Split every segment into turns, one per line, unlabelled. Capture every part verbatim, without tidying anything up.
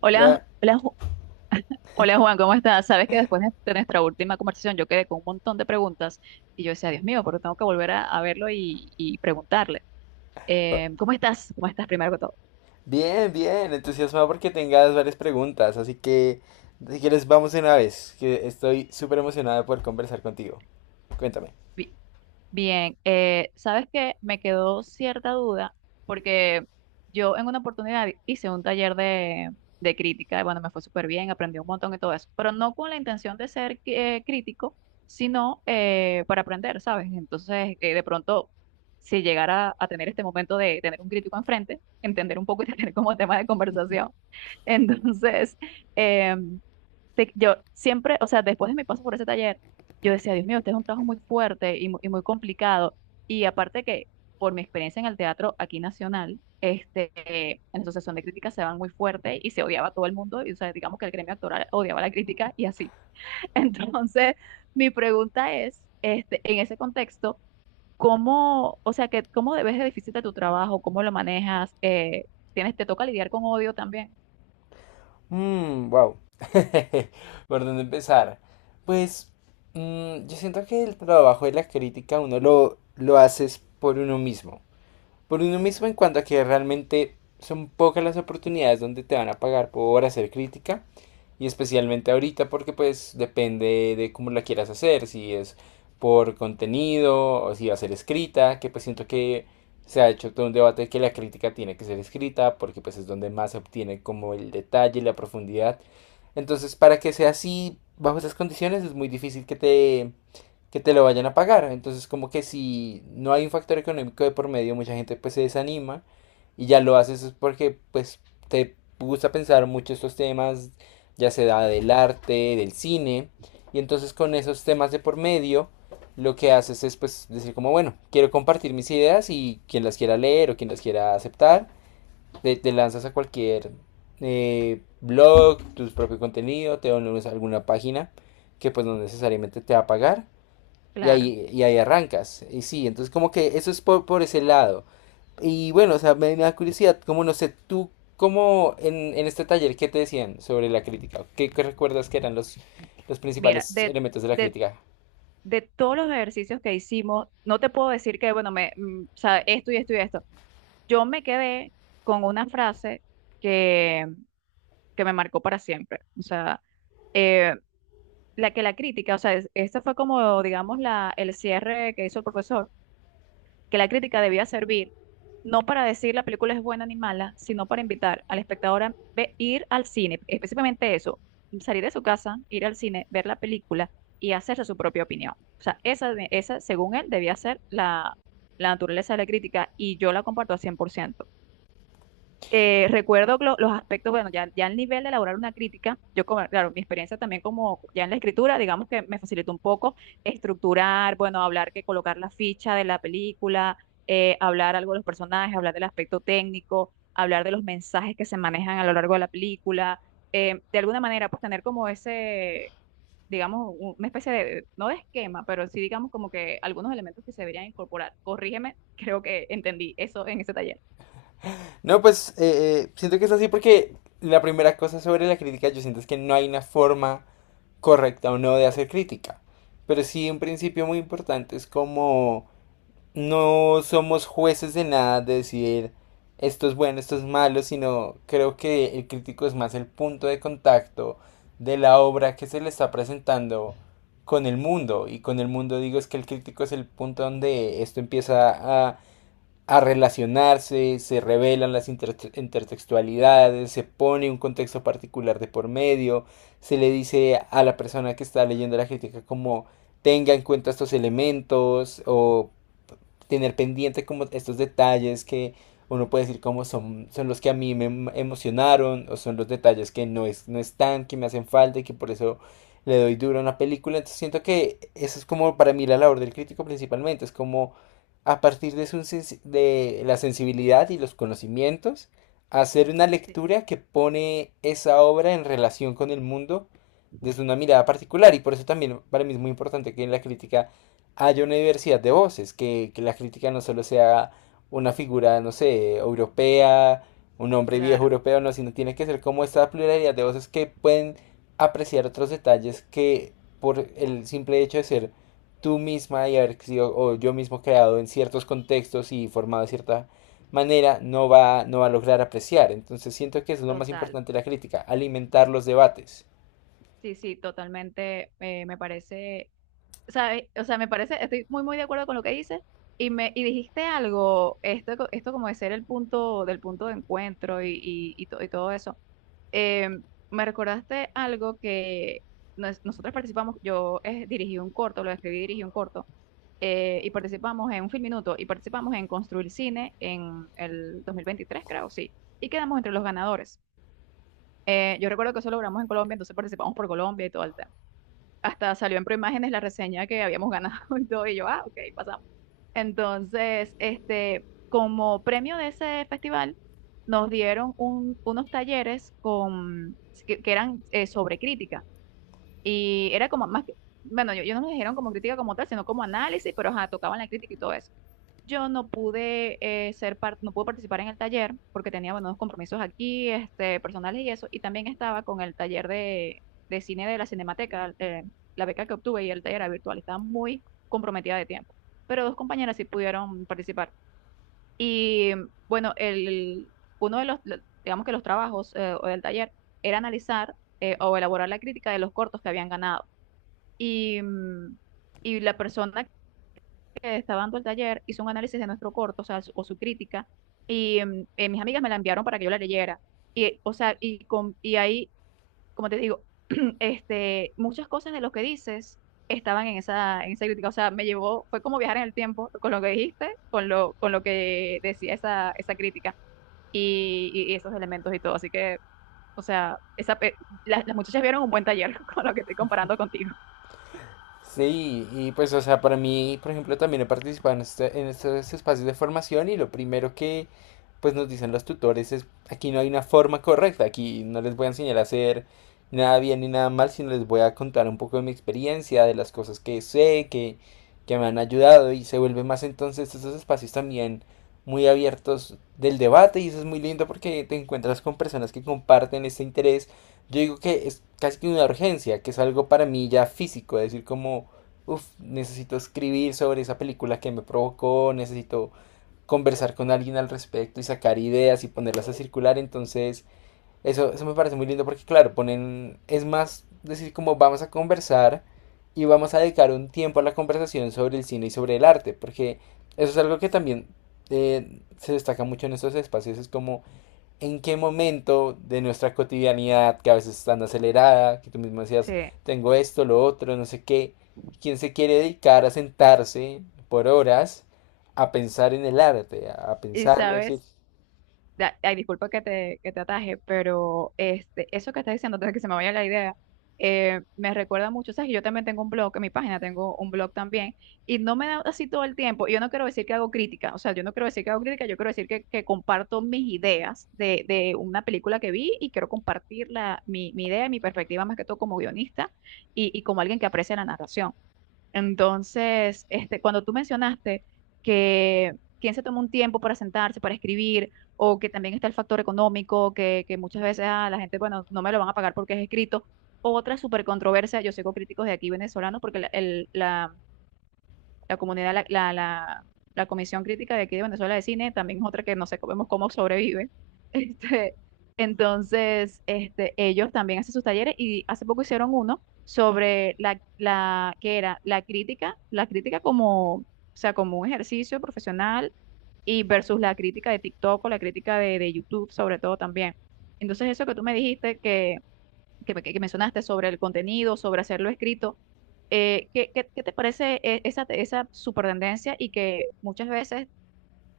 Hola,
La-
hola, Ju- hola Juan, ¿cómo estás? Sabes que después de de nuestra última conversación yo quedé con un montón de preguntas y yo decía, Dios mío, porque tengo que volver a, a verlo y, y preguntarle. Eh, ¿cómo estás? ¿Cómo estás primero que todo?
Bien, bien, entusiasmado porque tengas varias preguntas, así que si quieres vamos de una vez, que estoy súper emocionada de poder conversar contigo. Cuéntame.
Bien, eh, ¿sabes que me quedó cierta duda porque yo en una oportunidad hice un taller de, de crítica? Y bueno, me fue súper bien, aprendí un montón y todo eso, pero no con la intención de ser eh, crítico, sino eh, para aprender, ¿sabes? Entonces, eh, de pronto, si llegara a tener este momento de tener un crítico enfrente, entender un poco y tener como tema de conversación, entonces, em, te- yo siempre, o sea, después de mi paso por ese taller, yo decía, Dios mío, este es un trabajo muy fuerte y, mu- y muy complicado. Y aparte que por mi experiencia en el teatro aquí nacional, este, eh, en la Asociación de Críticas se van muy fuerte y se odiaba a todo el mundo. Y, o sea, digamos que el gremio actoral odiaba la crítica y así. Entonces, mi pregunta es, este, en ese contexto, ¿cómo, o sea, que, cómo debes de difícil de tu trabajo? ¿Cómo lo manejas? Eh, ¿tienes, te toca lidiar con odio también?
Mmm, wow. ¿Por dónde empezar? Pues mm, yo siento que el trabajo de la crítica uno lo, lo haces por uno mismo. Por uno mismo en cuanto a que realmente son pocas las oportunidades donde te van a pagar por hacer crítica, y especialmente ahorita, porque pues depende de cómo la quieras hacer, si es por contenido o si va a ser escrita, que pues siento que se ha hecho todo un debate de que la crítica tiene que ser escrita porque pues es donde más se obtiene como el detalle y la profundidad. Entonces, para que sea así bajo esas condiciones es muy difícil que te que te lo vayan a pagar. Entonces, como que si no hay un factor económico de por medio, mucha gente pues se desanima y ya lo haces es porque pues te gusta pensar mucho estos temas, ya sea del arte, del cine, y entonces con esos temas de por medio lo que haces es pues decir como bueno, quiero compartir mis ideas, y quien las quiera leer o quien las quiera aceptar, te, te lanzas a cualquier eh, blog, tu propio contenido, te dones a alguna página que pues no necesariamente te va a pagar, y
Claro.
ahí, y ahí arrancas. Y sí, entonces como que eso es por, por ese lado. Y bueno, o sea, me, me da curiosidad, como no sé, tú, como en, en este taller, ¿qué te decían sobre la crítica? ¿Qué, qué recuerdas que eran los, los
Mira,
principales
de,
elementos de la
de
crítica?
de todos los ejercicios que hicimos, no te puedo decir que, bueno, me, mm, o sea, esto y esto y esto. Yo me quedé con una frase que, que me marcó para siempre. O sea, eh, la que la crítica, o sea, es- esta fue como, digamos, la, el cierre que hizo el profesor, que la crítica debía servir no para decir la película es buena ni mala, sino para invitar al espectador a ve- ir al cine, específicamente eso, salir de su casa, ir al cine, ver la película y hacerse su propia opinión. O sea, esa, de- esa según él, debía ser la, la naturaleza de la crítica y yo la comparto al cien por ciento. eh, recuerdo lo- los aspectos, bueno, ya, ya al nivel de elaborar una crítica, yo, como- claro, mi experiencia también como ya en la escritura, digamos que me facilitó un poco estructurar, bueno, hablar que colocar la ficha de la película, eh, hablar algo de los personajes, hablar del aspecto técnico, hablar de los mensajes que se manejan a lo largo de la película, eh, de alguna manera, pues tener como ese, digamos, un- una especie de, no de esquema, pero sí digamos como que algunos elementos que se deberían incorporar. Corrígeme, creo que entendí eso en ese taller.
No, pues eh, eh, siento que es así porque la primera cosa sobre la crítica yo siento es que no hay una forma correcta o no de hacer crítica. Pero sí un principio muy importante es como no somos jueces de nada de decir esto es bueno, esto es malo, sino creo que el crítico es más el punto de contacto de la obra que se le está presentando con el mundo. Y con el mundo digo es que el crítico es el punto donde esto empieza a, a relacionarse, se revelan las inter intertextualidades, se pone un contexto particular de por medio, se le dice a la persona que está leyendo la crítica como tenga en cuenta estos elementos o tener pendiente como estos detalles que uno puede decir como son, son los que a mí me em- emocionaron, o son los detalles que no, es, no están, que me hacen falta y que por eso le doy duro a una película. Entonces siento que eso es como para mí la labor del crítico principalmente, es como a partir de, su, de la sensibilidad y los conocimientos, hacer una
Sí,
lectura que pone esa obra en relación con el mundo, desde una mirada particular, y por eso también para mí es muy importante que en la crítica haya una diversidad de voces, que, que la crítica no solo sea una figura, no sé, europea, un hombre viejo
claro.
europeo, no, sino tiene que ser como esta pluralidad de voces que pueden apreciar otros detalles que por el simple hecho de ser tú misma y haber sido, o yo mismo creado en ciertos contextos y formado de cierta manera, no va, no va a lograr apreciar. Entonces siento que eso es lo más
Total.
importante de la crítica, alimentar los debates.
Sí, sí, totalmente. eh, me parece, ¿sabes? O sea, me parece, estoy muy, muy de acuerdo con lo que dices. Y me, y dijiste algo, esto, co- esto como de ser el punto, del punto de encuentro y, y, y, to- y todo eso. Eh, me recordaste algo que nos- nosotros participamos, yo eh, dirigí un corto, lo escribí y dirigí un corto, eh, y participamos en un film minuto, y participamos en Construir Cine en el dos mil veintitrés, creo, sí. Y quedamos entre los ganadores. Eh, yo recuerdo que eso logramos en Colombia, entonces participamos por Colombia y todo, hasta salió en Proimágenes la reseña que habíamos ganado y todo, y yo, ah, ok, pasamos. Entonces, este, como premio de ese festival, nos dieron un- unos talleres con, que, que eran eh, sobre crítica. Y era como más que, bueno, yo, yo no me dijeron como crítica como tal, sino como análisis, pero ajá, tocaban la crítica y todo eso. Yo no pude eh, ser parte, no pude participar en el taller porque tenía, bueno, unos compromisos aquí, este, personales y eso, y también estaba con el taller de, de cine de la Cinemateca, eh, la beca que obtuve y el taller era virtual, estaba muy comprometida de tiempo. Pero dos compañeras sí pudieron participar. Y bueno, el, uno de los, lo- digamos que los trabajos eh, o del taller era analizar eh, o elaborar la crítica de los cortos que habían ganado. Y, mm, y la persona que estaba dando el taller hizo un análisis de nuestro corto, o sea, su- o su crítica, y mm, eh, mis amigas me la enviaron para que yo la leyera. Y, o sea, y, con, y ahí, como te digo, este, muchas cosas de lo que dices estaban en esa, en esa crítica, o sea, me llevó, fue como viajar en el tiempo con lo que dijiste, con lo, con lo que decía esa, esa crítica y, y- y esos elementos y todo. Así que, o sea, esa, pe- las, las muchachas vieron un buen taller con lo que estoy comparando contigo.
Sí, y pues, o sea, para mí, por ejemplo, también he participado en, este- en estos espacios de formación, y lo primero que, pues, nos dicen los tutores es, aquí no hay una forma correcta, aquí no les voy a enseñar a hacer nada bien ni nada mal, sino les voy a contar un poco de mi experiencia, de las cosas que sé, que, que me han ayudado, y se vuelve más entonces estos espacios también muy abiertos del debate. Y eso es muy lindo porque te encuentras con personas que comparten este interés. Yo digo que es casi que una urgencia, que es algo para mí ya físico, es decir como, uff, necesito escribir sobre esa película que me provocó, necesito conversar con alguien al respecto y sacar ideas y ponerlas a circular. Entonces eso, eso me parece muy lindo porque claro, ponen, es más decir como vamos a conversar y vamos a dedicar un tiempo a la conversación sobre el cine y sobre el arte, porque eso es algo que también eh, se destaca mucho en estos espacios, es como en qué momento de nuestra cotidianidad, que a veces es tan acelerada, que tú mismo decías,
Sí.
tengo esto, lo otro, no sé qué, quién se quiere dedicar a sentarse por horas a pensar en el arte, a
Y
pensarlo, es decir,
sabes, da- ay, disculpa que te, que te ataje, pero este, eso que estás diciendo, antes de que se me vaya la idea, eh, me recuerda mucho, ¿sabes? Que yo también tengo un blog, en mi página tengo un blog también, y no me da así todo el tiempo, y yo no quiero decir que hago crítica, o sea, yo no quiero decir que hago crítica, yo quiero decir que, que comparto mis ideas de, de una película que vi y quiero compartir la, mi, mi idea y mi perspectiva más que todo como guionista y, y como alguien que aprecia la narración. Entonces, este, cuando tú mencionaste que quien se toma un tiempo para sentarse, para escribir, o que también está el factor económico, que, que muchas veces ah, la gente, bueno, no me lo van a pagar porque es escrito. Otra súper controversia, yo sigo críticos de aquí venezolanos porque la, el- la- la comunidad, la, la, la- la Comisión Crítica de aquí de Venezuela de Cine, también es otra que no sé cómo, cómo sobrevive. Este, entonces, este, ellos también hacen sus talleres y hace poco hicieron uno sobre la, la, que era la crítica, la crítica como, o sea, como un ejercicio profesional y versus la crítica de TikTok o la crítica de, de YouTube, sobre todo también. Entonces, eso que tú me dijiste que que, me- que mencionaste sobre el contenido, sobre hacerlo escrito. eh, ¿qué, qué- qué te parece eh, esa, esa super tendencia? Y que muchas veces,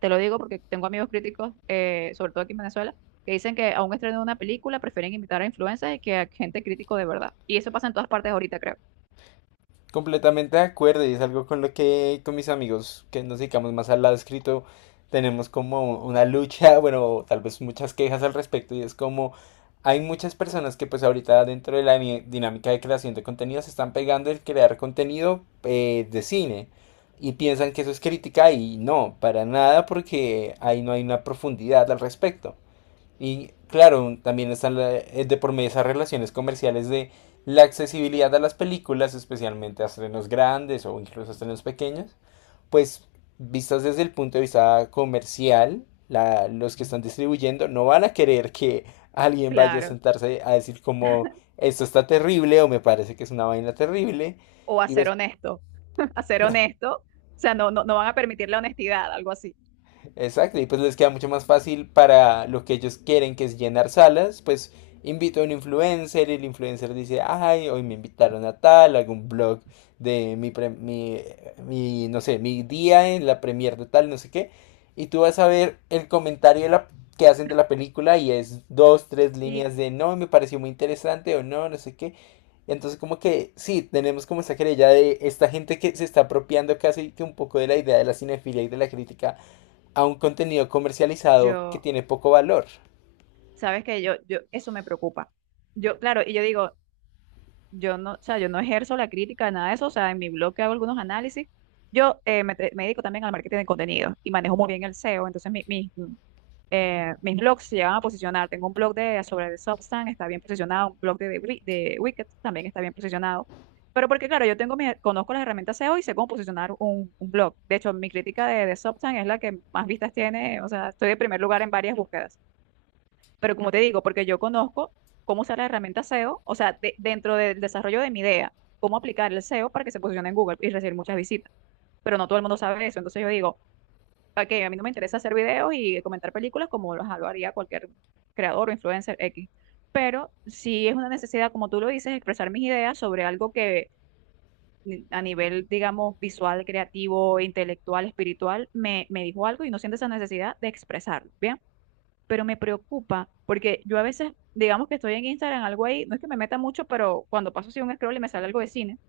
te lo digo porque tengo amigos críticos, eh, sobre todo aquí en Venezuela, que dicen que a un estreno de una película prefieren invitar a influencers que a gente crítico de verdad. Y eso pasa en todas partes ahorita, creo.
completamente de acuerdo. Y es algo con lo que con mis amigos que nos dedicamos más al lado escrito tenemos como una lucha, bueno, tal vez muchas quejas al respecto, y es como hay muchas personas que pues ahorita dentro de la ni- dinámica de creación de contenido se están pegando el crear contenido eh, de cine y piensan que eso es crítica, y no, para nada, porque ahí no hay una profundidad al respecto. Y claro, también están la- eh, de por medio esas relaciones comerciales de la accesibilidad a las películas, especialmente a estrenos grandes o incluso a estrenos pequeños, pues vistas desde el punto de vista comercial, la- los que están distribuyendo no van a querer que alguien vaya a
Claro.
sentarse a decir como esto está terrible o me parece que es una vaina terrible.
O a
Y
ser honesto. A ser honesto. O sea, no, no, no van a permitir la honestidad, algo así.
exacto, y pues les queda mucho más fácil para lo que ellos quieren, que es llenar salas. Pues invito a un influencer y el influencer dice, ay, hoy me invitaron a tal, algún blog de mi, pre- mi, mi, no sé, mi día en la premier de tal, no sé qué, y tú vas a ver el comentario de la, que hacen de la película y es dos, tres
Sí.
líneas de no, me pareció muy interesante, o no, no sé qué. Entonces como que sí, tenemos como esa querella de esta gente que se está apropiando casi que un poco de la idea de la cinefilia y de la crítica, a un contenido comercializado que
Yo,
tiene poco valor.
sabes que yo, yo, eso me preocupa. Yo, claro, y yo digo, yo no, o sea, yo no ejerzo la crítica, nada de eso, o sea, en mi blog que hago algunos análisis, yo eh, me, te- me dedico también al marketing de contenido y manejo muy bien el S E O, entonces mi- mi- mm, eh, mis blogs se llegan a posicionar, tengo un blog de, sobre el Substack, está bien posicionado, un blog de, de, Wi- de Wicked también está bien posicionado, pero porque claro, yo tengo mi- conozco las herramientas S E O y sé cómo posicionar un, un blog. De hecho, mi crítica de, de Substack es la que más vistas tiene, o sea, estoy de primer lugar en varias búsquedas. Pero como te digo, porque yo conozco cómo usar la herramienta S E O, o sea, de- dentro del desarrollo de mi idea, cómo aplicar el S E O para que se posicione en Google y recibir muchas visitas. Pero no todo el mundo sabe eso. Entonces yo digo, ok, a mí no me interesa hacer videos y comentar películas como lo lo haría cualquier creador o influencer X. Pero sí es una necesidad, como tú lo dices, expresar mis ideas sobre algo que ni- a nivel, digamos, visual, creativo, intelectual, espiritual, me, me dijo algo y no siento esa necesidad de expresarlo. Bien, pero me preocupa porque yo a veces, digamos que estoy en Instagram, algo ahí, no es que me meta mucho, pero cuando paso así un scroll y me sale algo de cine,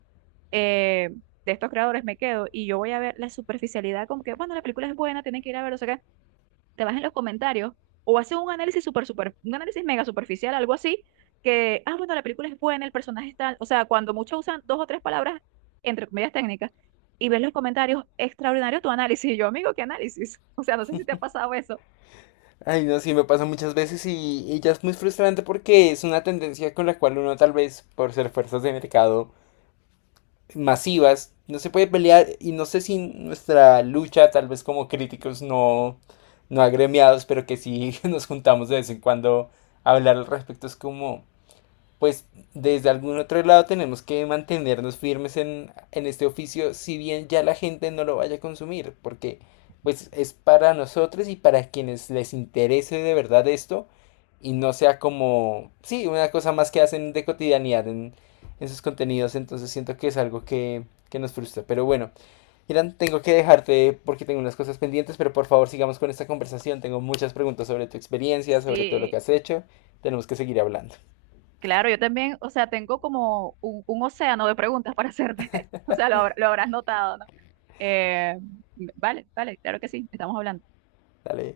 eh, de estos creadores me quedo y yo voy a ver la superficialidad, como que, bueno, la película es buena, tienen que ir a ver, o sea que te vas en los comentarios o haces un análisis super, super, un análisis mega superficial, algo así, que, ah, bueno, la película es buena, el personaje está, o sea, cuando muchos usan dos o tres palabras, entre comillas técnicas, y ves los comentarios, extraordinario tu análisis, y yo, amigo, ¿qué análisis? O sea, no sé si te ha pasado eso.
Ay, no, sí, me pasa muchas veces, y, y ya es muy frustrante porque es una tendencia con la cual uno tal vez, por ser fuerzas de mercado masivas, no se puede pelear, y no sé si nuestra lucha, tal vez como críticos no, no agremiados, pero que sí nos juntamos de vez en cuando a hablar al respecto, es como, pues desde algún otro lado tenemos que mantenernos firmes en, en este oficio, si bien ya la gente no lo vaya a consumir, porque pues es para nosotros y para quienes les interese de verdad esto, y no sea como, sí, una cosa más que hacen de cotidianidad en, en sus contenidos. Entonces siento que es algo que, que nos frustra. Pero bueno, Irán, tengo que dejarte porque tengo unas cosas pendientes, pero por favor sigamos con esta conversación, tengo muchas preguntas sobre tu experiencia, sobre todo lo que
Sí,
has hecho, tenemos que seguir hablando.
claro, yo también, o sea, tengo como un, un océano de preguntas para hacerte. O sea, lo, habrá- lo habrás notado, ¿no? Eh, vale, vale, claro que sí, estamos hablando.
Dale.